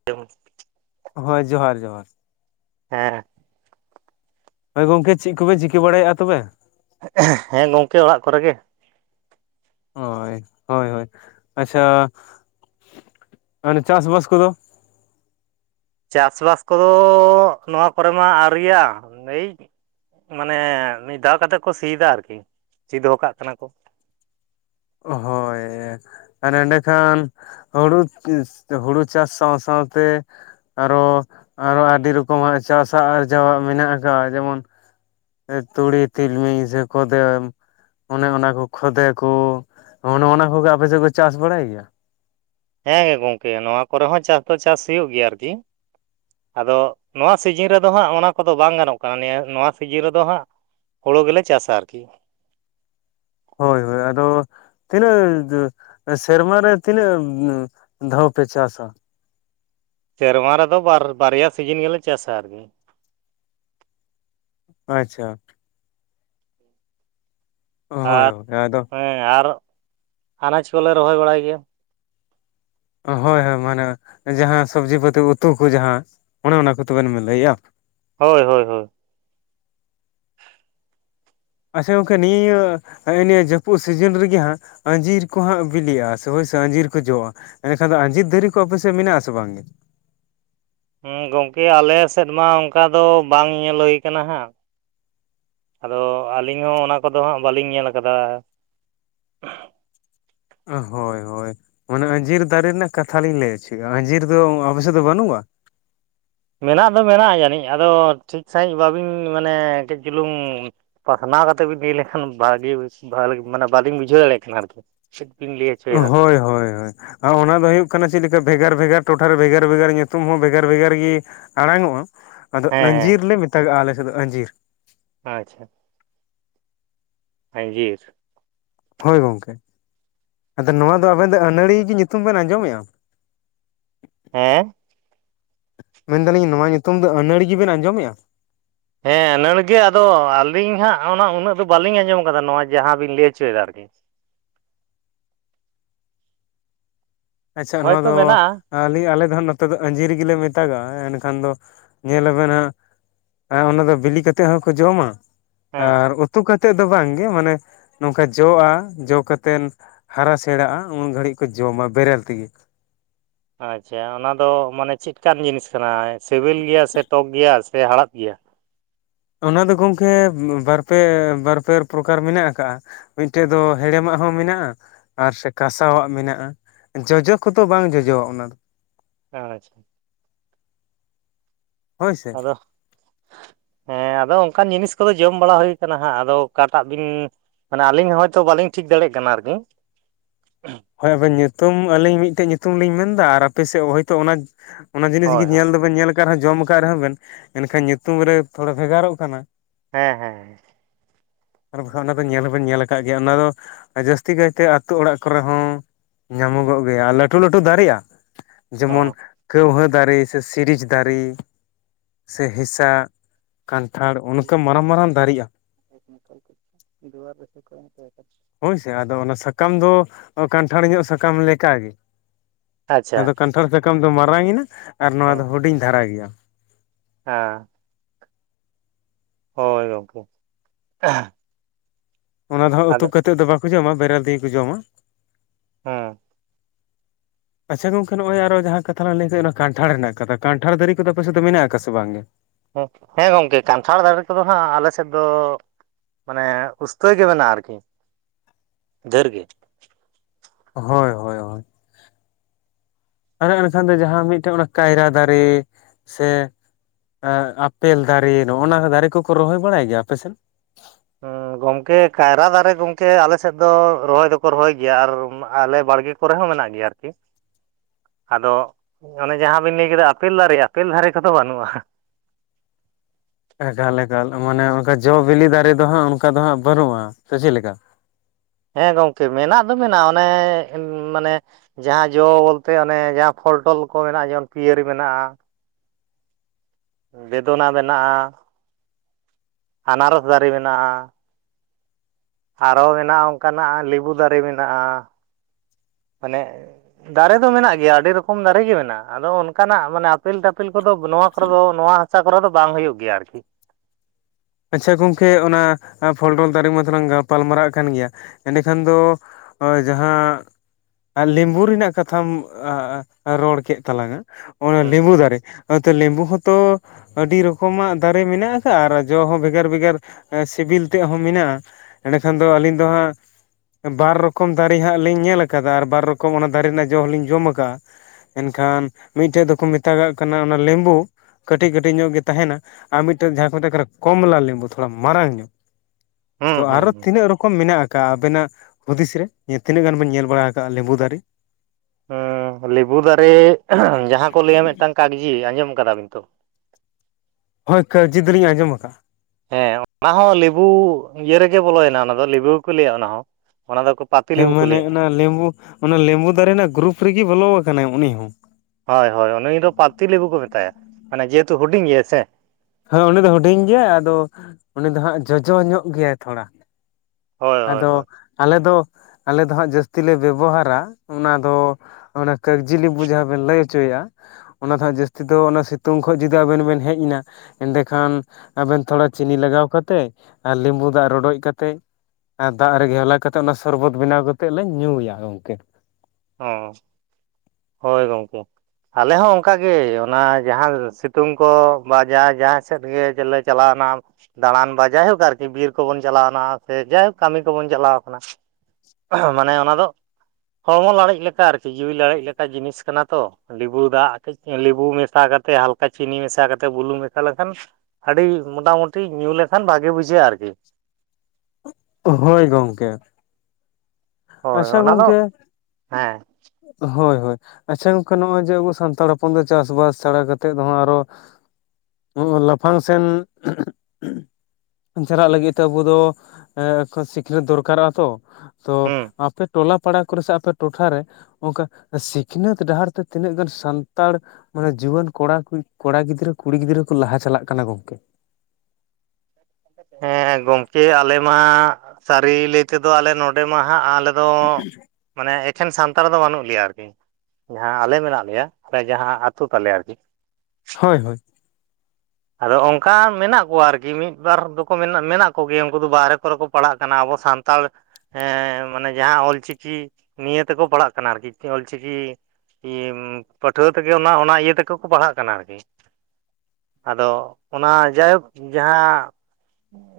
[unintelligible] ᱦᱳᱭ ᱡᱚᱦᱟᱨ ᱡᱚᱦᱟᱨ᱾ ᱦᱮᱸ᱾ ᱦᱳᱭ ᱜᱚᱝᱠᱮ ᱪᱮᱫ ᱠᱚᱯᱮ ᱪᱤᱠᱟᱹ ᱵᱟᱲᱟᱭᱮᱜ-ᱟ ᱛᱚᱵᱮ? ᱦᱮᱸ ᱜᱚᱝᱠᱮ ᱚᱲᱟᱜ ᱠᱚᱨᱮ ᱜᱮ᱾ ᱦᱳᱭ ᱦᱳᱭ ᱦᱳᱭ ᱟᱪᱪᱷᱟ ᱚᱱᱮ ᱪᱟᱥᱵᱟᱥ ᱠᱚᱫᱚ? ᱪᱟᱥᱵᱟᱥ ᱠᱚᱫᱚ ᱱᱚᱣᱟ ᱠᱚᱨᱮ ᱢᱟ ᱟᱹᱣᱨᱤᱭᱟ ᱮᱭ ᱢᱟᱱᱮ ᱢᱤᱫ ᱫᱟᱣ ᱠᱟᱛᱮᱜ ᱠᱚ ᱥᱤᱭᱮᱫᱟ ᱟᱨᱠᱤ ᱥᱤ ᱫᱚᱦᱚ ᱠᱟᱜ ᱠᱟᱱᱟ ᱠᱚ ᱾ ᱦᱳᱭ ᱾ ᱟᱨ ᱮᱸᱰᱮᱠᱷᱟᱱ ᱦᱩᱲᱩ ᱦᱩᱲᱩ ᱪᱟᱥ ᱥᱟᱶ ᱥᱟᱶᱛᱮ ᱟᱨᱚ ᱟᱨᱦᱚ ᱟᱹᱰᱤ ᱨᱚᱠᱚᱢᱟᱜ ᱪᱟᱥᱟᱜ ᱟᱨᱡᱟᱣᱟᱜ ᱢᱮᱱᱟᱜ ᱟᱠᱟᱜ-ᱟ ᱡᱮᱢᱚᱱ ᱛᱩᱲᱤ ᱛᱤᱞᱢᱤᱧ ᱥᱮ ᱠᱚᱫᱚᱢ ᱚᱱᱮ ᱚᱱᱟ ᱠᱚ ᱠᱷᱚᱫᱮ ᱠᱚ ᱦᱚᱸ ᱱᱚᱣᱟ ᱠᱚᱜᱮ ᱟᱯᱮ ᱥᱮᱫ ᱠᱚ ᱪᱟᱥ ᱵᱟᱲᱟᱭ ᱜᱮᱭᱟ? ᱦᱮᱸ ᱜᱮ ᱜᱚᱝᱠᱮ ᱱᱚᱣᱟ ᱠᱚᱨᱮ ᱦᱚᱸ ᱪᱟᱥ ᱫᱚ ᱪᱟᱥ ᱦᱩᱭᱩᱜ ᱜᱮᱭᱟ ᱟᱨᱠᱤ᱾ ᱟᱫᱚ ᱱᱚᱣᱟ ᱥᱤᱡᱤᱱ ᱨᱮᱫᱚ ᱦᱟᱸᱜ ᱚᱱᱟ ᱠᱚᱫᱚ ᱵᱟᱝ ᱜᱟᱱᱚᱜ ᱠᱟᱱᱟ ᱱᱤᱭᱟᱹ ᱱᱚᱣᱟ ᱥᱤᱡᱤᱱ ᱨᱮᱫᱚ ᱦᱟᱸᱜ ᱦᱳᱲᱳ ᱜᱮᱞᱮ ᱪᱟᱥᱟ ᱟᱨᱠᱤ ᱾ ᱦᱳᱭ ᱦᱳᱭ ᱟᱫᱚ ᱛᱤᱱᱟᱹᱜ ᱥᱮᱨᱢᱟ ᱨᱮ ᱛᱤᱱᱟᱹᱜ ᱫᱷᱟᱣ ᱯᱮ ᱪᱟᱥᱟ? ᱥᱮᱨᱢᱟ ᱨᱮᱫᱚ ᱵᱟᱨ ᱵᱟᱨᱭᱟ ᱥᱤᱡᱤᱱ ᱜᱮᱞᱮ ᱪᱟᱥᱟ ᱟᱨᱠᱤ ᱾ ᱟᱪᱪᱷᱟ ᱾ ᱚ ᱦᱳᱭ ᱟᱨ [unintelligible] ᱫᱚ ᱟᱨ ᱟᱱᱟᱡᱽ ᱠᱚᱞᱮ ᱨᱚᱦᱚᱭ ᱵᱟᱲᱟᱭ ᱜᱮᱭᱟ ᱾ ᱦᱳᱭ ᱦᱳᱭ ᱢᱟᱱᱮ ᱡᱟᱦᱟᱸ ᱥᱚᱵᱽᱡᱤ ᱯᱟᱛᱤ ᱩᱛᱩ ᱠᱚ ᱡᱟᱦᱟᱸ ᱚᱱᱮ ᱚᱱᱟ ᱠᱚ ᱛᱚᱵᱮᱱ ᱞᱟᱹᱭᱮᱜ-ᱟ? ᱦᱳᱭ ᱦᱳᱭ ᱦᱳᱭ ᱾ ᱟᱪᱪᱷᱟ ᱜᱚᱝᱠᱮ ᱱᱤᱭᱭᱟᱹ ᱦᱮ ᱮ ᱱᱤᱭᱟᱹ ᱡᱟᱹᱯᱩᱫ ᱥᱤᱡᱤᱱ ᱨᱮᱜᱮ ᱦᱟᱸᱜ ᱟᱹᱡᱤᱨ ᱠᱚ ᱦᱟᱸᱜ ᱵᱤᱞᱤᱜ-ᱟ ᱥᱮ ᱦᱳᱭ ᱥᱮ ᱟᱹᱡᱤᱨ ᱠᱚ ᱡᱚᱜ-ᱟ ᱾ ᱮᱸᱰᱮᱠᱷᱟᱱ ᱫᱚ ᱟᱸᱡᱤᱛ ᱫᱟᱹᱨᱤ ᱠᱚ ᱟᱯᱮᱥᱮᱜ ᱢᱤᱱᱟᱜ ᱟᱥᱮ ᱵᱟᱝᱜᱮ? ᱦᱮᱸ ᱜᱚᱝᱠᱮ ᱟᱞᱮ ᱥᱮᱫ ᱢᱟ ᱚᱝᱠᱟ ᱫᱚ ᱵᱟᱝ ᱧᱮᱞ ᱦᱩᱭ ᱠᱟᱱᱟ ᱦᱟᱸᱜ ᱾ ᱟᱫᱚ ᱟᱹᱞᱤᱧ ᱦᱚᱸ ᱚᱱᱟ ᱠᱚᱫᱚ ᱦᱟᱸᱜ ᱵᱟᱞᱤᱧ ᱧᱮᱞ ᱟᱠᱟᱫᱟ ᱾ ᱦᱳᱭ ᱦᱳᱭ ᱢᱟᱱᱮ ᱟᱸᱡᱤᱨ ᱫᱟᱨᱮ ᱨᱮᱱᱟᱜ ᱠᱟᱛᱷᱟ ᱞᱤᱧ ᱞᱟᱹᱭ ᱦᱚᱪᱚᱭᱮᱜ-ᱟ ᱟᱸᱡᱤᱨ ᱫᱚ ᱟᱯᱮ ᱥᱮᱫ ᱫᱚ ᱵᱟᱹᱱᱩᱜ-ᱟ? ᱢᱮᱱᱟᱜ ᱫᱚ ᱢᱮᱱᱟᱜ-ᱟ ᱡᱟᱹᱱᱤᱡ ᱟᱫᱚ ᱴᱷᱤᱠ ᱥᱟᱹᱦᱤᱡ ᱵᱟᱵᱤᱱ ᱢᱟᱱᱮ ᱠᱟᱹᱡ ᱪᱩᱞᱩᱝ ᱯᱟᱥᱱᱟᱣ ᱠᱟᱛᱮ ᱵᱤᱱ ᱞᱟᱹᱭ ᱞᱮᱠᱷᱟᱱ ᱵᱷᱟᱜᱤ ᱵᱷᱟᱞᱤ ᱢᱟᱱᱮ ᱵᱟᱞᱤᱧ ᱵᱩᱡᱷᱟᱹᱣ ᱫᱟᱲᱮᱜ ᱠᱟᱱᱟ ᱟᱨᱠᱤ ᱾ ᱪᱮᱫ ᱠᱤᱱ ᱞᱟᱹᱭ ᱦᱳᱭ ᱦᱳᱭ ᱦᱳᱭ ᱾ ᱟᱸ ᱚᱱᱟ ᱫᱚ ᱦᱩᱭᱩᱜ ᱠᱟᱱᱟ ᱪᱤᱫ ᱞᱤᱠᱟ ᱵᱷᱮᱜᱟᱨ ᱵᱷᱮᱜᱟᱨ ᱴᱚᱴᱷᱟᱨᱮ ᱵᱷᱮᱜᱟᱨ ᱵᱷᱮᱜᱟᱨ ᱧᱩᱛᱩᱢ ᱦᱚᱸ ᱵᱷᱮᱜᱟᱨ ᱵᱷᱮᱜᱟᱨ ᱜᱤ ᱾ ᱟᱲᱟᱝᱚᱜ-ᱟ ᱟᱫᱚ ᱦᱮᱸ ᱦᱮᱸ ᱟᱹᱡᱤᱨ ᱞᱮ ᱢᱮᱛᱟᱜᱟᱜ-ᱟ ᱟᱞᱮ ᱥᱮᱫ ᱫᱚ ᱟᱹᱡᱤᱨ ᱾ ᱟᱪᱪᱷᱟ ᱾ ᱟᱸᱭᱡᱤᱨ ᱦᱳᱭ ᱜᱚᱝᱠᱮ ᱾ ᱟᱫᱚ ᱱᱚᱣᱟ ᱫᱚ ᱟᱵᱮᱱ ᱫᱚ ᱟᱹᱱᱟᱹᱲᱤᱭ ᱜᱤ ᱧᱩᱛᱩᱢ ᱵᱮᱱ ᱟᱸᱡᱚᱢᱮᱜ-ᱟ? ᱦᱮᱸ ᱾ ᱢᱮᱱᱫᱟᱞᱤᱧ ᱱᱚᱣᱟ ᱧᱩᱛᱩᱢ ᱫᱚ ᱟᱹᱱᱟᱹᱲᱤ ᱜᱮᱵᱮᱱ ᱟᱸᱡᱚᱢᱮᱜ-ᱟ? ᱦᱮᱸ ᱟᱹᱱᱟᱹᱲᱤᱜᱮ ᱟᱫᱚ ᱟᱹᱞᱤᱧ ᱦᱟᱸᱜ ᱚᱱᱟ ᱩᱱᱟᱹᱜ ᱫᱚ ᱵᱟᱞᱤᱧ ᱟᱸᱡᱚᱢ ᱠᱟᱫᱟ ᱱᱚᱣᱟ ᱡᱟᱦᱟᱸ ᱵᱤᱱ ᱞᱟᱹᱭ ᱦᱚᱪᱚᱭᱮᱫᱟ ᱟᱨᱠᱤ ᱾ ᱟᱪᱪᱷᱟ ᱱᱚᱣᱟ ᱦᱳᱭᱛᱳ ᱫᱚ ᱢᱮᱱᱟᱜᱼᱟ ᱟᱹᱞᱤᱧ ᱟᱞᱮ ᱫᱚ ᱦᱟᱸᱜ ᱱᱚᱛᱮ ᱫᱚ ᱟᱹᱡᱤᱨ ᱜᱤᱞᱤ ᱢᱤᱛᱟᱜᱟᱜ-ᱟ ᱮᱱᱠᱷᱟᱱ ᱫᱚ ᱧᱮᱞ ᱟᱵᱮᱱ ᱦᱟᱸᱜ ᱟᱸ ᱚᱱᱟ ᱫᱚ ᱵᱤᱞᱤ ᱠᱟᱛᱮᱜ ᱦᱚᱸᱠᱚ ᱡᱚᱢᱟ ᱦᱮᱸ ᱟᱨ ᱩᱛᱩ ᱩᱛᱩ ᱠᱟᱛᱮᱫ ᱫᱚ ᱵᱟᱝᱜᱮ, ᱢᱟᱱᱮ ᱱᱚᱝᱠᱟ ᱡᱚᱜ-ᱟ ᱡᱚ ᱠᱟᱛᱮᱱ ᱦᱟᱨᱟ ᱥᱮᱬᱟᱜ-ᱟ ᱩᱱ ᱜᱷᱟᱹᱲᱤᱡ ᱠᱚ ᱡᱚᱢᱟ ᱵᱮᱨᱮᱞ ᱛᱤᱜᱤ ᱾ ᱟᱪᱪᱷᱟ ᱚᱱᱟ ᱫᱚ ᱢᱟᱱᱮ ᱪᱤᱫᱠᱟᱱ ᱡᱤᱱᱤᱥ ᱠᱟᱱᱟ ᱥᱮᱵᱮᱞ ᱜᱮᱭᱟ ᱥᱮ ᱴᱚᱠ ᱜᱮᱭᱟ ᱥᱮ ᱦᱟᱲᱟᱫ ᱜᱮᱭᱟ? ᱚᱱᱟ ᱫᱚ ᱜᱚᱝᱠᱮ ᱵᱟᱨ ᱯᱮ ᱵᱟᱨ ᱯᱮ ᱯᱨᱚᱠᱟᱨ ᱢᱮᱱᱟᱜ ᱟᱠᱟᱜ-ᱟ ᱾ ᱢᱤᱫᱴᱮᱡ ᱫᱚ ᱦᱮᱲᱮᱢᱟᱜ ᱦᱚᱸ ᱢᱮᱱᱟᱜ-ᱟ ᱟᱨ ᱥᱮ ᱠᱟᱥᱟᱣᱟᱜ ᱢᱮᱱᱟᱜ-ᱟ ᱾ ᱡᱚᱡᱚ ᱠᱚᱫᱚ ᱵᱟᱝ ᱡᱚᱡᱚᱣᱟᱜ ᱚᱱᱟ ᱫᱚ ᱾ ᱟᱪᱷᱟ ᱾ ᱦᱳᱭ ᱥᱮ ᱟᱫᱚ ᱾ [unintelligible] ᱦᱮᱸ ᱟᱫᱚ ᱚᱝᱠᱟᱱ ᱡᱤᱱᱤᱥ ᱠᱚᱫᱚ ᱡᱚᱢ ᱵᱟᱲᱟ ᱦᱩᱭ ᱠᱟᱱᱟ ᱦᱟᱸᱜ ᱟᱫᱚ ᱚᱠᱟᱴᱟᱜ ᱵᱤᱱ ᱢᱟᱱᱮ ᱟᱹᱞᱤᱧ ᱦᱚᱸ ᱦᱚᱭᱛᱚ ᱵᱟᱞᱤᱧ ᱴᱷᱤᱠ ᱫᱟᱲᱮᱜ ᱠᱟᱱᱟ ᱟᱨᱠᱤ ᱾ ᱦᱳᱭ ᱟᱵᱮᱱ ᱧᱩᱛᱩᱢ ᱟᱹᱞᱤᱧ ᱢᱤᱫᱴᱮᱡ ᱧᱩᱛᱩᱢ ᱞᱤᱧ ᱢᱮᱱᱫᱟ ᱟᱨ ᱟᱯᱮᱥᱮᱫ ᱦᱚᱭᱛᱳ ᱚᱱᱟ ᱚᱱᱟ ᱡᱤᱱᱤᱥ ᱦᱳᱭ ᱜᱤ ᱦᱳᱭ ᱧᱮᱞ ᱫᱚᱵᱮᱱ ᱧᱮᱞ ᱟᱠᱟᱫ ᱨᱮᱦᱚᱸ ᱡᱚᱢ ᱟᱠᱟᱜ ᱨᱮᱦᱚᱸ ᱵᱮᱱ ᱮᱱᱠᱷᱟᱱ ᱧᱩᱛᱩᱢ ᱨᱮ ᱛᱷᱚᱲᱟ ᱵᱷᱮᱜᱟᱨᱚᱜ ᱠᱟᱱᱟ ᱾ ᱦᱮᱸ ᱦᱮᱸ ᱦᱮᱸ ᱾ ᱟᱨ ᱵᱟᱠᱷᱟᱜ ᱚᱱᱟ ᱫᱚ ᱧᱮᱞ ᱦᱚᱵᱮᱱ ᱧᱮᱞ ᱟᱠᱟᱫ ᱜᱮᱭᱟ ᱚᱱᱟ ᱫᱚ ᱡᱟᱹᱥᱛᱤ ᱠᱟᱭᱛᱮ ᱟᱛᱳ ᱚᱲᱟᱜ ᱠᱚᱨᱮ ᱦᱚᱸ ᱧᱟᱢᱚᱜᱚᱜ ᱜᱮᱭᱟ ᱞᱟᱹᱴᱷᱩ ᱞᱟᱹᱴᱷᱩ ᱫᱟᱨᱮᱹᱜᱼᱟ ᱡᱮᱢᱚᱱ ᱦᱚᱸ ᱠᱟᱹᱣᱦᱟᱹ ᱫᱟᱨᱮ ᱥᱮ ᱥᱤᱨᱤᱡᱽ ᱫᱟᱨᱤ ᱥᱮ ᱦᱮᱸᱥᱟᱜ, ᱠᱟᱱᱴᱷᱟᱲ ᱚᱱᱠᱟ ᱢᱟᱨᱟᱝ ᱢᱟᱨᱟᱝ ᱫᱟᱨᱤᱜᱼᱟ ᱾ [unintelligible] ᱦᱳᱭᱥᱮ ᱟᱫᱚ ᱚᱱᱟ ᱥᱟᱠᱟᱢ ᱫᱚ ᱠᱟᱱᱴᱷᱟᱲ ᱧᱚᱜ ᱥᱟᱠᱟᱢ ᱞᱮᱠᱟᱜᱮ ᱾ ᱟᱪᱪᱷᱟ ᱟᱫᱚ ᱠᱟᱱᱴᱷᱟᱲ ᱥᱟᱠᱟᱢ ᱫᱚ ᱢᱟᱨᱟᱝᱮᱱᱟ ᱟᱨ ᱦᱮᱸ ᱱᱚᱣᱟ ᱫᱚ ᱦᱩᱰᱤᱧ ᱫᱷᱟᱨᱟ ᱜᱮᱭᱟ ᱾ ᱦᱮᱸ ᱾ ᱦᱳᱭ ᱜᱚᱝᱠᱮ ᱾ ᱚᱱᱟ ᱫᱚ ᱦᱟᱸᱜ ᱩᱛᱩᱜ ᱠᱟᱛᱮᱫ ᱫᱚ ᱵᱟᱠᱚ ᱡᱚᱢᱟ ᱵᱮᱨᱮᱞ ᱛᱤᱜᱤ ᱠᱚ ᱡᱚᱢᱟ ᱾ ᱦᱮᱸ ᱾ [unintelligible] ᱟᱪᱪᱷᱟ ᱜᱚᱝᱠᱮ ᱱᱚᱜᱼᱚᱭ ᱟᱨᱚ ᱡᱟᱦᱟᱸ ᱠᱟᱛᱷᱟ ᱞᱟᱝ ᱞᱟᱹᱭ ᱠᱮᱫ ᱚᱱᱟ ᱠᱟᱱᱴᱷᱟᱲ ᱨᱮᱱᱟᱜ ᱠᱟᱛᱟ ᱠᱟᱱᱴᱷᱟᱲ ᱫᱟᱨᱤ ᱠᱚᱫᱚ ᱟᱯᱮᱥᱮᱫ ᱫᱚ ᱢᱮᱱᱟᱜ ᱟᱠᱟ ᱥᱮ ᱵᱟᱝᱜᱮ? ᱦᱮᱸ ᱜᱚᱝᱠᱮ ᱠᱟᱱᱴᱷᱟᱲ ᱫᱟᱨᱮ ᱠᱚᱫᱚ ᱦᱟᱸᱜ ᱟᱞᱮ ᱥᱮᱫ ᱫᱚ ᱢᱟᱱᱮ ᱩᱥᱛᱟᱹᱭ ᱜᱮ ᱢᱮᱱᱟᱜᱼᱟ ᱟᱨᱠᱤ ᱰᱷᱮᱨ ᱜᱮ ᱾ ᱦᱳᱭ ᱦᱳᱭ ᱦᱳᱭ ᱾ ᱮᱱᱮ ᱮᱱᱮᱠᱷᱟᱱ ᱫᱚ ᱡᱟᱦᱟᱸ ᱢᱤᱫᱴᱮᱱ ᱚᱱᱟ ᱠᱟᱭᱨᱟ ᱫᱟᱨᱮ ᱥᱮ ᱟᱯᱮᱞ ᱫᱟᱨᱮ ᱱᱚᱜᱚᱱᱟ ᱫᱟᱨᱮ ᱠᱚᱠᱚ ᱨᱚᱦᱚᱭ ᱵᱟᱲᱟᱭ ᱜᱮᱭᱟ ᱟᱯᱮᱥᱫ? ᱦᱸ ᱜᱚᱝᱠᱮ ᱠᱟᱭᱨᱟ ᱫᱟᱨᱮ ᱜᱚᱝᱠᱮ ᱟᱞᱮ ᱥᱮᱫ ᱫᱚ ᱨᱚᱦᱚᱭ ᱫᱚᱠᱚ ᱨᱚᱦᱚᱭ ᱜᱮᱭᱟ ᱟᱨ ᱟᱞᱮ ᱵᱟᱲᱜᱮ ᱠᱚᱨᱮ ᱦᱚᱸ ᱢᱮᱱᱟᱜ ᱜᱮᱭᱟ ᱟᱨᱠᱤ ᱾ [unintelligible] ᱟᱫᱚ ᱚᱱᱮ ᱡᱟᱦᱟᱸ ᱵᱤᱱ ᱞᱟᱹᱭ ᱠᱮᱫᱟ ᱟᱯᱮᱞ ᱫᱟᱨᱮ ᱟᱯᱮᱞ ᱫᱟᱨᱮ ᱠᱚᱫᱚ ᱵᱟᱱᱩᱜᱼᱟ ᱾ ᱮᱠᱟᱞ ᱮᱠᱟᱞ ᱢᱟᱱᱮ ᱚᱱᱠᱟ ᱡᱚ ᱵᱤᱞᱤ ᱫᱟᱨᱮ ᱫᱚ ᱦᱟᱸᱜ ᱚᱱᱠᱟ ᱫᱚ ᱦᱟᱸᱜ ᱵᱟᱹᱱᱩᱜᱼᱟ ᱾ ᱥᱮ ᱪᱮᱫᱞᱮᱠᱟ? ᱦᱮᱸ ᱜᱚᱝᱠᱮ ᱢᱮᱱᱟᱜ ᱫᱚ ᱢᱮᱱᱟᱜᱼᱟ ᱚᱱᱮ ᱢᱟᱱᱮ ᱡᱟᱦᱟᱸ ᱡᱚ ᱵᱚᱞᱛᱮ ᱚᱱᱮ ᱡᱟᱦᱟᱸ ᱯᱷᱚᱞᱴᱚᱞ ᱠᱚ ᱢᱮᱱᱟᱜᱼᱟ ᱡᱮᱢᱚᱱ ᱯᱤᱭᱟᱹᱨᱤ ᱢᱮᱱᱟᱜᱼᱟ ᱾ ᱵᱮᱫᱚᱱᱟ ᱢᱮᱱᱟᱜᱼᱟ ᱾ ᱟᱱᱟᱨᱚᱥ ᱫᱟᱨᱮ ᱢᱮᱱᱟᱜᱼᱟ ᱾ ᱟᱨᱚ ᱢᱮᱱᱟᱜᱼᱟ ᱚᱱᱠᱟᱱᱟᱜ ᱞᱤᱵᱩ ᱫᱟᱨᱮ ᱢᱮᱱᱟᱜᱼᱟ ᱾ ᱢᱟᱱᱮ ᱫᱟᱨᱮ ᱫᱚ ᱢᱮᱱᱟᱜ ᱜᱮᱭᱟ ᱟᱹᱰᱤ ᱨᱚᱠᱚᱢ ᱫᱟᱨᱮ ᱜᱮ ᱢᱮᱱᱟᱜᱼᱟ ᱟᱫᱚ ᱚᱱᱠᱟᱱᱟᱜ ᱢᱟᱱᱮ ᱟᱯᱮᱞ ᱴᱟᱯᱮᱞ ᱠᱚᱫᱚ ᱱᱚᱣᱟ ᱠᱚᱨᱮ ᱫᱚ ᱱᱚᱣᱟ ᱦᱟᱥᱟ ᱠᱚᱨᱮ ᱫᱚ ᱵᱟᱝ ᱦᱩᱭᱩᱜ ᱜᱮᱭᱟ ᱟᱨᱠᱤ ᱾ ᱟᱪᱪᱷᱟ ᱜᱚᱝᱠᱮ ᱚᱱᱟ ᱯᱷᱚᱞᱰᱚᱞ ᱫᱟᱨᱮ ᱢᱟᱛᱚ ᱞᱟᱝ ᱜᱟᱯᱟᱞᱢᱟᱨᱟᱜ ᱠᱟᱱ ᱜᱮᱭᱟ ᱮᱸᱰᱮᱠᱷᱟᱱ ᱫᱚ ᱦᱳᱭ ᱡᱟᱦᱟᱸ ᱞᱮᱢᱵᱩ ᱨᱮᱱᱟᱜ ᱠᱟᱛᱷᱟᱢ ᱨᱚᱲ ᱠᱮᱫ ᱛᱟᱞᱟᱝᱼᱟ ᱚᱱᱟ ᱦᱩᱸ ᱞᱢᱮᱵᱩ ᱫᱟᱨᱮ [unintelligible] ᱞᱮᱵᱩ ᱦᱚᱸᱛᱚ ᱟᱹᱰᱤ ᱨᱚᱠᱚᱢᱟᱜ ᱫᱟᱨᱮ ᱢᱮᱱᱟᱜ ᱟᱠᱟᱫᱼᱟ ᱟᱨ ᱡᱚ ᱦᱚᱸ ᱵᱷᱮᱜᱟᱨ ᱵᱷᱮᱜᱟᱨ ᱥᱤᱵᱤᱞ ᱛᱮᱫ ᱦᱚᱸ ᱢᱮᱱᱟᱜᱼᱟ ᱮᱸᱰᱮᱠᱷᱟᱱ ᱫᱚ ᱟᱹᱞᱤᱧ ᱫᱚ ᱦᱟᱸᱜ ᱵᱟᱨ ᱨᱚᱠᱚᱢ ᱫᱟᱨᱮ ᱦᱟᱸᱜ ᱞᱤᱧ ᱧᱮᱞ ᱠᱟᱫᱟ ᱟᱨ ᱵᱟᱨ ᱨᱚᱠᱚᱢ ᱚᱱᱟ ᱫᱟᱨᱮ ᱨᱮᱱᱟᱜ ᱡᱚ ᱦᱚᱞᱤᱧ ᱡᱚᱢ ᱠᱟᱜᱼᱟ ᱾ ᱢᱮᱱᱠᱷᱟᱱ ᱢᱤᱫᱴᱮᱡ ᱫᱚᱠᱚ ᱢᱮᱛᱟᱜᱟᱜ ᱠᱟᱱᱟ ᱚᱱᱟ ᱞᱮᱢᱵᱩ᱾ ᱠᱟᱹᱴᱤᱡ ᱠᱟᱹᱴᱤᱡ ᱧᱚᱜ ᱜᱮ ᱛᱟᱦᱮᱱᱟ᱾ ᱟᱨ ᱢᱤᱫᱴᱮᱱ ᱡᱟᱦᱟᱸ ᱠᱚ ᱢᱮᱛᱟ ᱠᱟᱱᱟ, ᱠᱚᱢᱞᱟ ᱞᱮᱢᱵᱩ ᱛᱷᱚᱲᱟ ᱢᱟᱨᱟᱝ ᱧᱚᱜ, ᱦᱩᱸ ᱛᱚ ᱦᱩᱸ ᱟᱨᱚ ᱛᱤᱱᱟᱹᱜ ᱨᱚᱠᱚᱢ ᱢᱮᱱᱟᱜ ᱟᱠ, ᱠᱟᱜᱼᱟ ᱟᱵᱮᱱᱟᱜ ᱦᱩᱫᱤᱥ ᱨᱮ, ᱛᱤᱱᱟᱹᱜ ᱜᱟᱱ ᱵᱮᱱ ᱧᱮᱞ ᱵᱟᱲᱟ ᱟᱠᱟᱜᱼᱟ ᱞᱮᱵᱩ ᱫᱟᱨᱮ ᱟᱨ? ᱦᱮᱸ ᱞᱮᱵᱩ ᱫᱟᱨᱮ ᱡᱟᱦᱟᱸ ᱠᱚ ᱞᱟᱹᱭᱟ ᱢᱮᱫᱴᱟᱝ ᱠᱟᱜᱡᱤ ᱟᱸᱡᱚᱢ ᱟᱠᱟᱫᱟ ᱵᱤᱱ ᱛᱚ, ᱦᱳᱭ ᱠᱟᱹᱣᱡᱤ ᱫᱚᱞᱤᱧ ᱟᱸᱚᱢ ᱠᱟᱜᱼᱟ᱾ ᱦᱮᱸ ᱚᱱᱟ ᱦᱚᱸ ᱞᱮᱵᱩ ᱤᱭᱟᱹ ᱨᱮᱜᱮ ᱵᱚᱞᱚᱭᱮᱱᱟ ᱚᱱᱟ ᱫᱚ ᱞᱮᱵᱩ ᱜᱮᱠᱚ ᱞᱟᱹᱭᱟ, ᱚᱱᱟ ᱦᱚᱸ ᱚᱱᱟ ᱫᱚᱠᱚ ᱯᱟᱹᱛᱤ ᱦᱮᱸ ᱞᱮᱵᱩ ᱠᱚ ᱢᱟᱱᱮ ᱞᱟᱹᱭᱟ ᱚᱱᱟ ᱞᱮᱢᱵᱩ ᱚᱱᱟ ᱞᱮᱢᱵᱩ ᱫᱟᱨᱮ ᱨᱮᱱᱟᱜ ᱜᱨᱩᱯ ᱨᱮᱜᱮ ᱵᱚᱞᱚᱣ ᱟᱠᱟᱱᱟᱭ ᱩᱱᱤ ᱦᱚᱸ᱾ ᱦᱳᱭ ᱦᱳᱭ ᱱᱩᱭ ᱫᱚ ᱯᱟᱯᱛᱤ ᱞᱮᱵᱩ ᱠᱚ ᱢᱮᱛᱟᱭᱟ ᱢᱟᱱᱮ ᱾ᱡᱮᱦᱮᱛᱩ ᱦᱩᱰᱤᱧ ᱜᱮᱭᱟ ᱥᱮ, ᱦᱮᱸ ᱩᱱᱤ ᱫᱚ ᱦᱩᱰᱤᱧ ᱜᱮᱭᱟᱭ ᱟᱫᱚ ᱩᱱᱤ ᱫᱚ ᱦᱟᱸᱜ ᱡᱚᱡᱚ ᱧᱚᱜ ᱜᱮᱭᱟᱭ ᱛᱷᱚᱲᱟ᱾ ᱦᱳᱭ ᱦᱳᱭ ᱟᱫᱚ ᱦᱳᱭ ᱟᱞᱮ ᱫᱚ ᱟᱞᱮ ᱫᱚ ᱦᱟᱸᱜ ᱡᱟᱹᱥᱛᱤ ᱞᱮ ᱵᱮᱵᱚᱦᱟᱨᱟ ᱚᱱᱟ ᱫᱚ, ᱚᱱᱟ ᱠᱟᱜᱽᱡᱤ ᱞᱤᱵᱩ ᱡᱟᱦᱟ ᱵᱮᱱ ᱞᱟᱹᱭ ᱦᱚᱪᱚᱭᱮᱟ, ᱚᱱᱟᱫᱚ ᱦᱟ ᱡᱟᱹᱥᱛᱤ ᱫᱚ ᱚᱱᱟ ᱥᱤᱛᱩᱝ ᱠᱷᱚᱱ ᱡᱩᱫᱤ ᱟᱵᱮᱱ ᱵᱮᱱ ᱦᱮᱡ ᱮᱱᱟ, ᱮᱸᱰᱮᱠᱷᱟᱱ ᱟᱵᱮᱱ ᱛᱷᱚᱲᱟ ᱪᱤᱱᱤ ᱞᱟᱜᱟᱣ ᱠᱟᱛᱮᱫ, ᱟᱨ ᱞᱮᱵᱩ ᱫᱟᱜ ᱨᱚᱰᱚᱡ ᱠᱟᱛᱮ ᱟᱨ ᱫᱟᱜ ᱨᱮ ᱜᱷᱮᱣᱞᱟ ᱠᱟᱛᱮᱫ ᱚᱱᱟ ᱥᱚᱨᱵᱚᱛ ᱵᱮᱱᱟᱣ ᱠᱟᱛᱮᱫ ᱞᱮ ᱧᱩᱭᱟ ᱜᱚᱝᱠᱮ, ᱚ [inaudible] ᱦᱳᱭ ᱜᱚᱝᱠᱮ ᱟᱞᱮ ᱦᱚᱸ ᱚᱱᱠᱟᱜᱮ ᱚᱱᱟ ᱡᱟᱦᱟᱸ ᱥᱤᱛᱩᱝ ᱠᱚ ᱵᱟ ᱡᱟ ᱡᱟᱦᱟᱸ ᱥᱮᱫ ᱜᱮ ᱡᱮᱞᱮ, ᱪᱟᱞᱟᱣᱱᱟ, ᱫᱟᱬᱟᱱ ᱵᱟ ᱡᱟᱭᱦᱳᱠ ᱟᱨᱠᱤ ᱵᱤᱨ ᱠᱚᱵᱚᱱ ᱪᱟᱞᱟᱣᱱᱟ ᱥᱮ ᱡᱟᱭᱦᱳᱠ ᱠᱟᱹᱢᱤ ᱠᱚᱵᱚᱱ ᱪᱟᱞᱟᱣ ᱠᱟᱱᱟ, ᱢᱟᱱᱮ ᱚᱱᱟ ᱫᱚ, ᱦᱚᱲᱢᱚ ᱞᱟᱲᱮᱡ ᱞᱮᱠᱟ ᱟᱨᱠᱤ ᱡᱤᱣᱤ ᱞᱟᱲᱮᱡ ᱞᱮᱠᱟ ᱡᱤᱱᱤᱥ ᱠᱟᱱᱟ ᱛᱚ᱾ ᱞᱮᱵᱩ ᱫᱟᱜ ᱠᱟᱹᱡ ᱞᱮᱵᱩ ᱢᱮᱥᱟ ᱠᱟᱛᱮ ᱦᱟᱞᱠᱟ ᱪᱤᱱᱤ ᱢᱮᱥᱟ ᱠᱟᱛᱮ ᱵᱩᱞᱩᱝ ᱢᱮᱥᱟ ᱞᱮᱠᱷᱟᱱ, ᱟᱹᱰᱤ ᱢᱚᱴᱟᱢᱩᱴᱤ ᱧᱩ ᱞᱮᱠᱷᱟᱱ ᱵᱷᱟᱜᱮ ᱵᱩᱡᱷᱟᱹᱜᱼᱟ ᱟᱨᱠᱤ᱾ ᱦᱳᱭ ᱜᱚᱝᱠᱮ, [inaudible] ᱦᱳᱭ ᱟᱪᱪᱷᱟ ᱚᱱᱟ ᱫᱚ ᱜᱚᱝᱠᱮ ᱦᱮᱸ [inaudible] ᱦᱳᱭ ᱦᱳᱭ, ᱟᱪᱪᱷᱟ ᱜᱚᱝᱠᱮ ᱱᱚᱜᱼᱚᱭ ᱡᱮ ᱟᱵᱚ ᱥᱟᱱᱛᱟᱲ ᱦᱚᱯᱚᱱ ᱫᱚ ᱪᱟᱥᱵᱟᱥ ᱪᱷᱟᱲᱟ ᱠᱟᱛᱮᱫ ᱦᱚ ᱟᱨᱦᱚ, ᱱᱚᱜ ᱞᱟᱯᱷᱟᱝ ᱥᱮᱱ [unintelligible] ᱪᱟᱞᱟᱜ ᱞᱟᱹᱜᱤᱫ ᱛᱮ ᱟᱵᱚ ᱫᱚ, ᱮ ᱠᱷᱚ ᱥᱤᱠᱷᱱᱟᱹᱛ ᱫᱚᱨᱠᱟᱨᱚᱜᱼᱟ ᱛᱚ, ᱛᱚ ᱦᱩᱸ ᱟᱯᱮ ᱴᱚᱞᱟ ᱯᱟᱲᱟ ᱠᱚᱨᱮ ᱥᱮ ᱟᱯᱮ ᱴᱚᱴᱷᱟᱨᱮ, ᱚᱱᱠᱟ ᱥᱤᱠᱷᱱᱟᱹᱛ ᱰᱟᱦᱟᱨ ᱛᱮ ᱛᱤᱱᱟᱹᱜ ᱜᱟᱱ ᱥᱟᱱᱛᱟᱲ ᱢᱟᱱᱮ ᱡᱩᱣᱟᱹᱱ ᱠᱚᱲᱟ ᱠᱩᱲᱤ ᱠᱚᱲᱟ ᱜᱤᱫᱽᱨᱟᱹ ᱠᱩᱲᱤ ᱜᱤᱫᱽᱨᱟᱹ ᱠᱚ ᱞᱟᱦᱟ ᱪᱟᱞᱟᱜ ᱠᱟᱱᱟ ᱜᱚᱝᱠᱮ? ᱦᱮᱸ ᱜᱚᱝᱠᱮ ᱟᱞᱮ ᱢᱟ ᱥᱟᱹᱨᱤ ᱞᱟᱹᱭ ᱛᱮᱫᱚ ᱟᱞᱮ ᱱᱚᱰᱮ ᱢᱟ ᱦᱟᱸᱜ ᱟᱞᱮ ᱫᱚ, ᱢᱟᱱᱮ ᱮᱠᱷᱮᱱ ᱥᱟᱱᱛᱟᱲ ᱫᱚ ᱵᱟᱹᱱᱩᱜ ᱞᱮᱭᱟ ᱟᱨᱠᱤ, ᱡᱟᱦᱟᱸ ᱟᱞᱮ ᱢᱮᱱᱟᱜ ᱞᱮᱭᱟ ᱟᱞᱮ ᱡᱟᱦᱟᱸ ᱟᱛᱩ ᱛᱟᱞᱮ ᱟᱨᱠᱤ, ᱦᱳᱭ ᱦᱳᱭ, ᱟᱫᱚ ᱚᱱᱠᱟ ᱢᱮᱱᱟᱜ ᱠᱚᱣᱟ ᱟᱨᱠᱤ ᱢᱤᱫ ᱵᱟᱨ ᱫᱚᱠᱚ ᱢᱮᱱᱟᱜ ᱠᱚᱜᱮᱭᱟ ᱩᱱᱠᱩ ᱫᱚ ᱵᱟᱦᱨᱮ ᱠᱚᱨᱮ ᱠᱚ ᱯᱟᱲᱦᱟᱜ ᱠᱟᱱᱟ, ᱟᱵᱚ ᱥᱟᱱᱛᱟᱲ ᱦᱮᱸ ᱢᱟᱱᱮ ᱡᱟᱦᱟᱸ ᱚᱞᱪᱤᱠᱤ ᱱᱤᱭᱮ ᱛᱮᱠᱚ ᱯᱟᱲᱦᱟᱜ ᱠᱟᱱᱟ ᱟᱨᱠᱤ ᱚᱞᱪᱤᱠᱤ, ᱯᱟᱹᱴᱷᱩᱣᱟᱹ ᱛᱮᱜᱮ ᱚᱱᱟ ᱚᱱᱟ ᱤᱭᱟᱹ ᱛᱮᱜᱮ ᱠᱚ ᱯᱟᱲᱦᱟᱜ ᱠᱟᱱᱟ ᱟᱨᱠᱤ, ᱟᱫᱚ ᱚᱱᱟ ᱡᱟᱭᱦᱳᱠ, ᱡᱟᱦᱟᱸ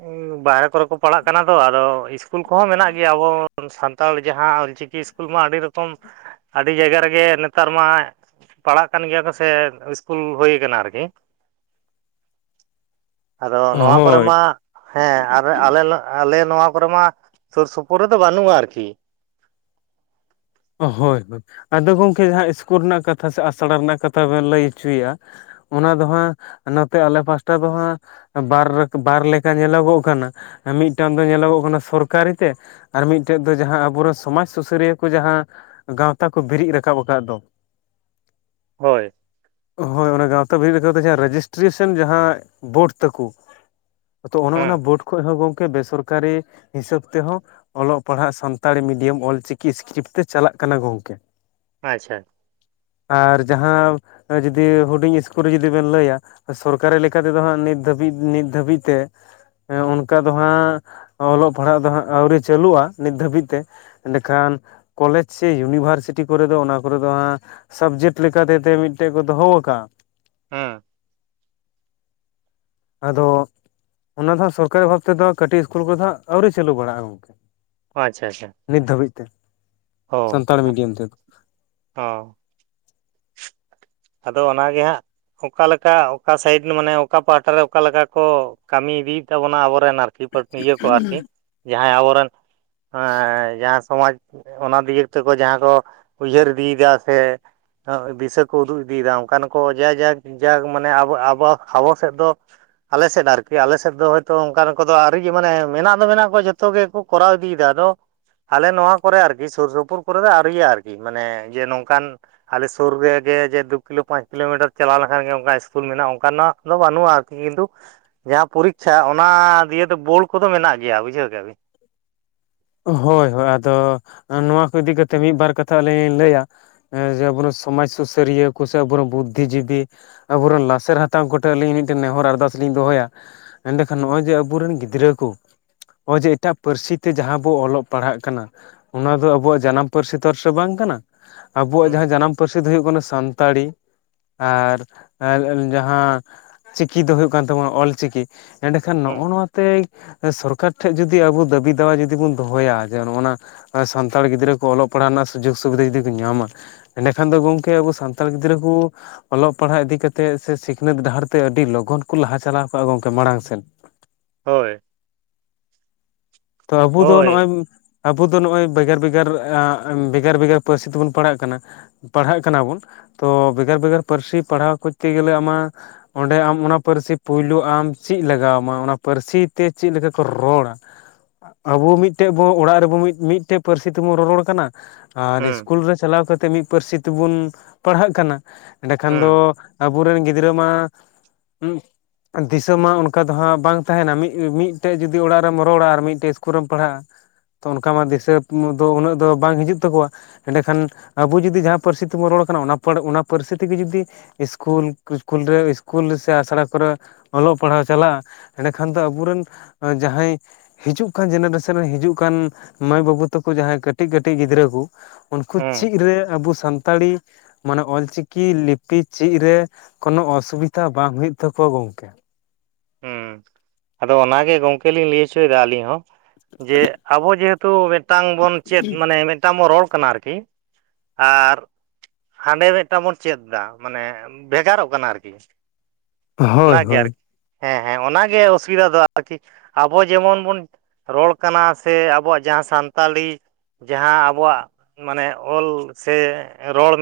ᱦ [inaudible] ᱵᱟᱨᱦᱨᱮ ᱠᱚᱨᱮ ᱠᱚ ᱯᱟᱲᱦᱟᱜ ᱠᱟᱱᱟ ᱛᱚ, ᱟᱫᱚ ᱤᱥᱠᱩᱞ ᱠᱚᱦᱚᱸ ᱢᱮᱱᱟᱜ ᱜᱮᱭᱟ ᱟᱵᱚ ᱥᱟᱱᱛᱟᱲ ᱡᱟᱦᱟᱸ ᱚᱞᱪᱤᱠᱤ ᱤᱥᱠᱩᱞ ᱢᱟ ᱟᱹᱰᱤ ᱨᱚᱠᱚᱢ ᱟᱹᱰᱤ ᱡᱟᱭᱜᱟ ᱨᱮᱜᱮ ᱱᱮᱛᱟᱨ ᱢᱟ ᱯᱟᱲᱦᱟᱜ ᱠᱟᱱ ᱜᱮᱭᱟ ᱠᱚ ᱥᱮ, ᱤᱥᱠᱩᱞ ᱦᱩᱭ ᱠᱟᱱᱟ ᱟᱨᱠᱤ, [inaudible] ᱟᱫᱚ ᱱᱚᱣᱟ ᱠᱚ ᱠᱚᱨᱮ ᱦᱳᱭ ᱢᱟ ᱦᱮ᱾ ᱟᱨ ᱟᱞᱮᱞ ᱟᱞᱮ ᱱᱚᱣᱟ ᱠᱚᱨᱮ ᱢᱟ ᱥᱩᱨ ᱥᱩᱯᱩᱨ ᱨᱮᱫᱚ ᱵᱟᱹᱱᱩᱜ-ᱟ ᱟᱨᱠᱤ᱾ ᱦᱳᱭ ᱦᱳᱭ᱾ ᱟᱫᱚ ᱜᱚᱝᱠᱮ ᱡᱟᱦᱟᱸ ᱤᱥᱠᱩᱞ ᱨᱮᱱᱟᱜ ᱠᱟᱛᱷᱟ ᱥᱮ ᱟᱥᱲᱟ ᱨᱮᱱᱟᱜ ᱠᱟᱛᱷᱟ ᱵᱮᱱ ᱞᱟᱹᱭ ᱪᱩᱭ-ᱟ ᱚᱱᱟ ᱫᱚ ᱦᱟᱸ, ᱱᱚᱛᱮ ᱟᱞᱮ ᱯᱟᱥᱴᱟ ᱫᱚ ᱦᱟᱸ ᱵᱟᱨ ᱵᱟᱨ ᱞᱮᱠᱟ ᱧᱮᱞᱚᱜᱚᱜ ᱠᱟᱱᱟ᱾ ᱢᱤᱫᱴᱟᱝ ᱫᱚ ᱧᱮᱞᱚᱜᱚᱜ ᱠᱟᱱᱟ ᱥᱚᱨᱠᱟᱨᱤ ᱛᱮ, ᱟᱨ ᱢᱤᱫᱴᱮᱡ ᱫᱚ ᱡᱟᱦᱟᱸ ᱟᱵᱚᱨᱮᱱ ᱥᱚᱢᱟᱡᱽ ᱥᱩᱥᱟᱹᱨᱤᱭᱟᱹ ᱠᱚ ᱡᱟᱦᱟᱸ ᱜᱟᱶᱛᱟ ᱠᱚ ᱵᱤᱨᱤᱫ ᱨᱟᱠᱟᱵ ᱠᱟᱫ ᱫᱚ, ᱦᱳᱭ᱾ ᱦᱳᱭ ᱚᱱᱟ ᱜᱟᱶᱛᱟ ᱵᱤᱨᱤᱫ ᱠᱟᱛᱮ ᱡᱟᱦᱟᱸ ᱨᱮᱡᱤᱥᱴᱨᱤᱥᱮᱱ ᱡᱟᱦᱟᱸ ᱵᱳᱰ ᱛᱟᱠᱩ ᱟᱫᱚ ᱚᱱᱚ ᱦᱮᱸ ᱚᱱᱟ ᱵᱳᱰ ᱠᱷᱚᱡ ᱦᱚᱸᱚᱸ ᱜᱚᱝᱼ ᱠᱮ ᱵᱮᱥᱚᱨᱠᱟᱨᱤ ᱦᱤᱥᱟᱹᱵ ᱛᱮᱦᱚᱸ ᱚᱞᱚᱜ ᱯᱟᱲᱦᱟᱜ ᱥᱟᱱᱛᱟᱲᱤ ᱢᱤᱰᱤᱭᱟᱢ ᱚᱞ ᱪᱤᱠᱤ ᱤᱥᱠᱨᱤᱯᱴᱛᱮ ᱪᱟᱞᱟᱜ ᱠᱟᱱᱟ ᱜᱚᱝᱠᱮ᱾ ᱟᱸᱪᱪᱷᱟ᱾ ᱟᱨ ᱡᱟᱦᱟᱸ, ᱡᱩᱫᱤ ᱦᱩᱰᱤᱧ ᱤᱥᱠᱩᱞ ᱨᱮ ᱡᱩᱫᱤ ᱵᱮᱱ ᱞᱟᱹᱭᱟ ᱥᱚᱨᱠᱟᱨᱤ ᱞᱮᱠᱟ ᱛᱮᱫᱚ ᱦᱟᱸᱜ ᱱᱤᱛ ᱫᱷᱟᱹᱵᱤᱡ ᱱᱤᱛ ᱫᱷᱟᱹᱵᱤᱡ ᱛᱮ ᱚᱱᱠᱟ ᱫᱚ ᱦᱟᱸᱜ ᱚᱞᱚᱜ ᱯᱟᱲᱦᱟᱜ ᱫᱚ ᱦᱟᱸᱜ ᱟᱹᱣᱨᱤ ᱪᱟᱹᱞᱩᱜ-ᱟ, ᱱᱤᱛ ᱫᱷᱟᱹᱵᱤᱡ ᱛᱮ᱾ ᱮᱸᱰᱮ ᱠᱷᱟᱱ ᱠᱚᱞᱮᱡᱽ ᱥᱮ ᱤᱭᱩᱱᱤᱵᱷᱟᱨᱥᱤᱴᱤ ᱠᱚᱨᱮ ᱫᱚ ᱚᱱᱟ ᱠᱚᱨᱮ ᱫᱚ ᱦᱟᱸᱜ ᱥᱟᱵᱡᱮᱠᱴ ᱞᱮᱠᱟᱛᱮᱛᱮ ᱢᱤᱫᱴᱮᱡ ᱠᱚ ᱫᱚᱦᱚ ᱠᱟᱜ-ᱟ, ᱦᱩᱸ ᱟᱫᱚᱻ ᱚᱱᱟ ᱫᱚ ᱥᱚᱨᱠᱟᱨᱤ ᱵᱷᱟᱵ ᱛᱮᱫᱚ ᱠᱟᱹᱴᱤᱡ ᱤᱥᱠᱩᱞ ᱠᱚᱨᱮ ᱫᱚ ᱦᱟᱸᱜ ᱟᱹᱣᱨᱤ ᱪᱟᱹᱞᱩ ᱵᱟᱲᱟᱜᱼᱟ ᱜᱚᱢᱠᱮ᱾ ᱟᱪᱪᱷᱟ ᱟᱪᱪᱷᱟ᱾ ᱱᱤᱛ ᱫᱷᱟᱹᱵᱤᱡ ᱛᱮ᱾ ᱦᱳᱭ ᱥᱟᱱᱛᱟᱲ ᱢᱤᱰᱤᱭᱟᱢ ᱛᱮᱫᱚ ᱟ ᱚᱻ ᱟᱫᱚ ᱚᱱᱟᱜᱮ ᱦᱟᱸᱜ, ᱚᱠᱟᱞᱮᱠᱟ ᱚᱠᱟ ᱥᱟᱭᱤᱰ ᱢᱟᱱᱮ ᱚᱠᱟ ᱯᱟᱦᱴᱟ ᱨᱮ ᱚᱠᱟᱞᱮᱠᱟ ᱠᱚ ᱠᱟᱹᱢᱤ ᱤᱫᱤᱭᱮᱫ ᱛᱟᱵᱚᱱᱟ ᱟᱵᱚᱨᱮᱱᱟᱨᱠᱤ ᱠᱤ ᱯᱟ ᱤᱭᱟᱹ ᱠᱚ ᱟᱨᱠᱤ, ᱡᱟᱦᱟᱸᱭ ᱟᱵᱚᱨᱮᱱ ᱮᱸᱻ ᱡᱟᱦᱟᱸ ᱥᱚᱢᱟᱡᱽ ᱚᱱᱟ ᱫᱤᱩᱮᱹᱠ ᱛᱮᱠᱚ ᱡᱟᱦᱟᱸ ᱠᱚ ᱩᱭᱦᱟᱹᱨ ᱤᱫᱤᱭᱫᱟ ᱥᱮ ᱫᱤᱥᱟᱹ ᱠᱚ ᱩᱫᱩᱜ ᱤᱫᱤᱭᱮᱫᱟ ᱚᱱᱠᱟᱱ ᱠᱚ ᱡᱟ ᱡᱟᱠ ᱡᱟᱠ ᱢᱟᱱᱮ ᱟᱵᱚ ᱟᱵᱚ ᱟᱵᱚ ᱥᱮᱫ ᱫᱚᱼᱼ ᱟᱞᱮᱥᱮᱫ ᱟᱨᱠᱤ, ᱟᱞᱮ ᱥᱮᱫ ᱫᱚ ᱦᱚᱭᱛᱳ ᱚᱱᱠᱟᱱ ᱠᱚᱫᱚ ᱟᱹᱣᱨᱤᱮ ᱢᱟᱱᱮ ᱢᱮᱱᱟᱜ ᱫᱚ ᱢᱮᱱᱟᱜ ᱠᱚᱣᱟ ᱡᱚᱛᱚ ᱜᱮᱠᱚ ᱠᱚᱨᱟᱣ ᱤᱫᱤᱭᱫᱟ ᱟᱫᱚᱼᱼ ᱟᱞᱮ ᱱᱚᱣᱟ ᱠᱚᱨᱮ ᱟᱨᱠᱤ, ᱥᱩᱨ ᱥᱩᱯᱩᱨ ᱠᱚᱨᱮ ᱫᱚ ᱟᱨᱤᱭᱟ ᱟᱨᱠᱤ ᱢᱟᱱᱮ ᱡᱮ ᱱᱚᱝᱠᱟᱱ ᱟᱞᱮ ᱥᱩᱨ ᱨᱮᱜᱮ ᱡᱮ ᱫᱩ ᱠᱤᱞᱳ ᱯᱟᱸᱪ ᱠᱤᱞᱳᱢᱤᱴᱟᱨ ᱪᱟᱞᱟᱣ ᱞᱮᱠᱷᱟᱱ ᱜᱮ ᱚᱱᱠᱟ ᱤᱥᱠᱩᱞ ᱢᱮᱱᱟᱜ-ᱟ ᱚᱱᱠᱟᱱᱟᱜ ᱢᱟᱱᱩᱜ-ᱟ ᱟᱨᱠᱤ ᱠᱤᱱᱛᱩ ᱡᱟᱦᱟᱸ ᱯᱚᱨᱤᱠᱷᱟ ᱚᱱᱟ ᱫᱤᱭᱮᱫᱚ ᱵᱳᱰ ᱠᱚᱫᱚ ᱢᱮᱱᱟᱜ ᱜᱮᱭᱟ ᱵᱩᱡᱷᱟᱹᱣ ᱠᱮᱭᱟ ᱵᱤᱱ? ᱦᱳᱭ ᱦᱳᱭ ᱟᱫᱚᱻ ᱱᱚᱣᱟ ᱠᱚ ᱤᱫᱤ ᱠᱟᱛᱮ ᱢᱤᱫᱵᱟᱨ ᱠᱟᱛᱷᱟ ᱟᱹᱞᱤᱧ ᱞᱤᱧ ᱞᱟᱹᱭᱟ ᱦᱮᱸ ᱡᱮ ᱟᱵᱚ ᱥᱚᱢᱟᱡᱽ ᱥᱩᱥᱟᱹᱨᱤᱭᱟᱹ ᱠᱚ ᱥᱮ ᱟᱵᱚᱨᱮᱱ ᱵᱩᱫᱽᱫᱷᱤ ᱡᱤᱵᱤ, ᱟᱵᱚᱨᱮᱱ ᱞᱟᱥᱮᱨ ᱦᱟᱛᱟᱝ ᱠᱚᱴᱷᱮᱱ ᱟᱹᱞᱤᱧ ᱢᱤᱫᱴᱮᱱ ᱱᱮᱦᱚᱨ ᱟᱨᱫᱟᱥ ᱞᱤᱧ ᱫᱚᱦᱚᱭᱟ ᱮᱸᱰᱮᱠᱷᱟᱱ ᱱᱚᱜ-ᱚᱭ ᱡᱮ ᱟᱵᱚᱨᱮᱱ ᱜᱤᱫᱽᱨᱟᱹ ᱠᱚ ᱱᱚᱜ-ᱚᱭ ᱡᱮ ᱮᱴᱟᱜ ᱯᱟᱹᱨᱥᱤ ᱛᱮ ᱡᱟᱦᱟᱸ -ᱵᱚ ᱚᱞᱚᱜ ᱯᱟᱲᱦᱟᱜ ᱠᱟᱱᱟ, ᱚᱱᱟ ᱫᱚ ᱟᱵᱚᱣᱟᱜ ᱡᱟᱱᱟᱢ ᱯᱟᱹᱨᱥᱤ ᱛᱚ ᱟᱨᱥᱮ ᱵᱟᱝ ᱠᱟᱱᱟ᱾ ᱟᱵᱚᱣᱟᱜ ᱦᱩᱸ ᱡᱟᱦᱟᱸ ᱡᱟᱱᱟᱢ ᱯᱟᱹᱨᱥᱤ ᱫᱚ ᱦᱩᱭᱩᱜ ᱠᱟᱱᱟ ᱥᱟᱱᱛᱟᱲᱤ ᱟᱨ ᱡᱟᱦᱟᱸ ᱪᱤᱠᱤ ᱫᱚ ᱦᱩᱭᱩᱜ ᱠᱟᱱ ᱛᱟᱵᱳᱱᱟ ᱚᱞ ᱪᱤᱠᱤ᱾ ᱮᱸᱰᱮᱠᱷᱟᱱ ᱦᱩᱸ ᱱᱚᱜ-ᱚ ᱱᱚᱣᱟᱛᱮ ᱥᱚᱨᱠᱟᱨ ᱴᱷᱮᱱ ᱡᱩᱫᱤ ᱟᱵᱚ ᱫᱟᱹᱵᱤ ᱫᱟᱣᱟ ᱡᱩᱫᱤ ᱵᱚᱱ ᱫᱚᱦᱚᱭᱟ ᱡᱮ ᱱᱚᱜ-ᱚᱱᱟ ᱥᱟᱱᱛᱟᱲ ᱜᱤᱫᱽᱨᱟᱹ ᱠᱚ ᱚᱞᱚᱜ ᱯᱟᱲᱦᱟᱜ ᱨᱮᱱᱟᱜ ᱥᱩᱡᱳᱜᱽ ᱥᱩᱵᱤᱫᱷᱟ ᱡᱩᱫᱤ ᱠᱚ ᱧᱟᱢ-ᱟ, ᱮᱸᱰᱮᱠᱷᱟᱱ ᱫᱚ ᱜᱚᱝᱠᱮ ᱟᱵᱚ ᱥᱟᱱᱛᱟᱲ ᱜᱤᱫᱽᱨᱟᱹ ᱠᱚ ᱚᱞᱚᱜ ᱯᱟᱲᱦᱟᱜ ᱤᱫᱤ ᱠᱟᱛᱮᱫ ᱥᱮ ᱥᱤᱠᱷᱱᱟᱹᱛ ᱰᱟᱦᱟᱨ ᱛᱮ ᱟᱹᱰᱤ ᱞᱚᱜᱚᱱ ᱠᱚ ᱞᱟᱦᱟ ᱪᱟᱞᱟᱣ ᱠᱚᱜᱼᱟ ᱜᱚᱝᱠᱮ ᱢᱟᱲᱟᱝ ᱥᱮᱱ᱾ ᱦᱳᱭ ᱛᱚ ᱟᱵᱚ ᱫᱚ ᱦᱳᱭ ᱱᱚᱜᱼᱚᱭ ᱟᱵᱚ ᱫᱚ ᱱᱚᱜᱼᱚᱭ ᱵᱷᱮᱜᱟᱨ ᱵᱷᱮᱜᱟᱨ ᱵᱷᱮᱜᱟᱨ ᱵᱷᱮᱜᱟᱨ ᱯᱟᱹᱨᱥᱤ ᱛᱮᱵᱚᱱ ᱯᱟᱲᱦᱟᱜ ᱠᱟᱱᱟ ᱯᱟᱲᱦᱟᱜ ᱠᱟᱱᱟ ᱵᱚᱱ ᱛᱚ ᱵᱷᱮᱜᱟᱨ ᱵᱷᱮᱜᱟᱨ ᱯᱟᱹᱨᱥᱤ ᱯᱟᱲᱦᱟᱣ ᱠᱚᱨᱛᱮ ᱜᱮᱞᱮ ᱟᱢᱟᱜ ᱚᱸᱰᱮ ᱟᱢ ᱚᱱᱟ ᱯᱟᱹᱨᱥᱤ ᱯᱩᱭᱞᱩ ᱟᱢ ᱪᱮᱫ ᱞᱟᱜᱟᱣ ᱟᱢᱟ ᱚᱱᱟ ᱯᱟᱹᱨᱥᱤ ᱛᱮ ᱪᱮᱫ ᱞᱮᱠᱟ ᱠᱚ ᱨᱚᱲᱟ ᱟᱵᱚ ᱢᱤᱫᱴᱮᱡ ᱵᱚ ᱚᱲᱟᱜ ᱨᱮᱵᱚ ᱢᱤᱫᱴᱮᱡ ᱯᱟᱹᱨᱥᱤ ᱛᱮᱵᱚᱱ ᱨᱚᱨᱚᱲ ᱠᱟᱱᱟ ᱟᱨ ᱦᱩᱸ ᱤᱥᱠᱩᱞ ᱨᱮ ᱪᱟᱞᱟᱣ ᱠᱟᱛᱮᱫ ᱢᱤᱫ ᱯᱟᱹᱨᱥᱤ ᱛᱮᱵᱚᱱ ᱯᱟᱲᱦᱟᱜ ᱠᱟᱱᱟ ᱮᱸᱰᱮᱠᱷᱟᱱ ᱫᱚ ᱦᱩᱸ ᱟᱵᱚᱨᱮᱱ ᱜᱤᱫᱽᱨᱟᱹ ᱢᱟ ᱫᱤᱥᱚᱢ ᱢᱟ ᱚᱱᱠᱟ ᱫᱚ ᱦᱟᱸᱜ ᱵᱟᱝ ᱛᱟᱦᱮᱱᱟ ᱢᱤᱫᱴᱮᱡ ᱡᱩᱫᱤ ᱚᱲᱟᱜ ᱨᱮᱢ ᱨᱚᱲᱟ ᱟᱨ ᱢᱤᱫ ᱴᱮᱡ ᱤᱥᱠᱤᱞ ᱨᱮᱢ ᱯᱟᱲᱦᱟᱜᱼᱟ ᱛᱚ ᱚᱱᱠᱟ ᱢᱟ ᱫᱤᱥᱟᱹ ᱫᱚ ᱩᱱᱟᱹᱜ ᱫᱚ ᱵᱟᱝ ᱦᱤᱡᱩᱜ ᱛᱟᱠᱚᱣᱟ ᱮᱸᱰᱮᱠᱷᱟᱱ ᱟᱵᱚ ᱡᱩᱫᱤ ᱡᱟᱦᱟᱸ ᱯᱟᱹᱨᱥᱤ ᱛᱮᱵᱚᱱ ᱨᱚᱲ ᱠᱟᱱᱟ ᱚᱱᱟ ᱚᱱᱟ ᱯᱟᱹᱨᱥᱤ ᱛᱮᱜᱮ ᱡᱩᱫᱤ ᱤᱥᱠᱩᱞ ᱤᱥᱠᱩᱞ ᱨᱮ ᱤᱥᱠᱩᱞ ᱨᱮᱥᱮ ᱟᱥᱲᱟ ᱠᱚᱨᱮ ᱚᱞᱚᱜ ᱯᱟᱲᱦᱟᱣ ᱪᱟᱞᱟᱜᱼᱟ ᱮᱸᱰᱮᱠᱷᱟᱱ ᱫᱚ ᱟᱵᱚᱮᱱ ᱡᱟᱦᱟᱸᱭ ᱦᱤᱡᱩᱜ ᱠᱟᱱ ᱡᱮᱱᱨᱮᱥᱟᱱ ᱨᱮ ᱦᱤᱡᱩᱜ ᱠᱟᱱ ᱢᱟᱹᱭ ᱵᱟᱹᱵᱩ ᱛᱟᱠᱚ ᱡᱟᱦᱟᱸᱭ ᱠᱟᱹᱴᱤᱡ ᱠᱟᱹᱴᱤᱡ ᱜᱤᱫᱽᱨᱟᱹ ᱠᱚ ᱩᱱᱠᱩ ᱦᱩᱸ ᱪᱮᱫ ᱨᱮ ᱟᱵᱚ ᱥᱟᱱᱛᱟᱲᱤ ᱢᱟᱱᱮ ᱚᱞ ᱪᱤᱠᱤ ᱞᱤᱯᱤ ᱪᱮᱫ ᱨᱮ ᱠᱚᱱᱚ ᱚᱥᱩᱵᱤᱫᱷᱟ ᱵᱟᱝ ᱦᱩᱭᱩᱜ ᱛᱟᱠᱚᱣᱟ ᱜᱚᱝᱠᱮ ᱦᱮᱸ ᱟᱫᱚ ᱚᱱᱟᱜᱮ ᱜᱚᱝᱠᱮ ᱞᱤᱧ ᱞᱟᱹᱭ ᱦᱚᱪᱚᱭᱮᱫᱟ ᱟᱹᱞᱤᱧ ᱦᱚᱸ ᱡᱮ ᱟᱵᱚ ᱡᱮᱦᱮᱛᱩ ᱛᱚ ᱢᱤᱫᱴᱟᱝ ᱵᱚᱱ ᱪᱮᱫ ᱢᱟᱱᱮ ᱢᱤᱫᱴᱟᱝ ᱵᱚᱱ ᱨᱚᱲ ᱠᱟᱱᱟ ᱟᱨᱠᱤ ᱟᱨ ᱦᱟᱸᱰᱮ ᱢᱤᱫᱴᱟᱝ ᱵᱚᱱ ᱪᱮᱫ ᱮᱫᱟ ᱢᱟᱱᱮ ᱵᱷᱮᱜᱟᱨᱚᱜ ᱠᱟᱱᱟ ᱟᱨᱠᱤ ᱦᱳᱭ ᱚᱱᱟᱜᱮ ᱦᱳᱭ ᱟᱨᱠᱤ ᱦᱮᱸ ᱦᱮᱸ ᱚᱱᱟᱜᱮ ᱚᱥᱩᱵᱤᱫᱟ ᱫᱚ ᱟᱨᱠᱤ ᱟᱵᱚ ᱡᱮᱢᱚᱱ ᱵᱚᱱ ᱨᱚᱲ ᱠᱟᱱᱟ ᱥᱮ ᱟᱵᱚᱣᱟᱜ ᱡᱟᱦᱟᱸ ᱥᱟᱱᱛᱟᱞᱤ ᱡᱟᱦᱟᱸ ᱟᱵᱚᱣᱟᱜ ᱢᱟᱱᱮ ᱚᱞ ᱥᱮ ᱨᱚᱲ ᱢᱮᱱᱟᱜᱼᱟ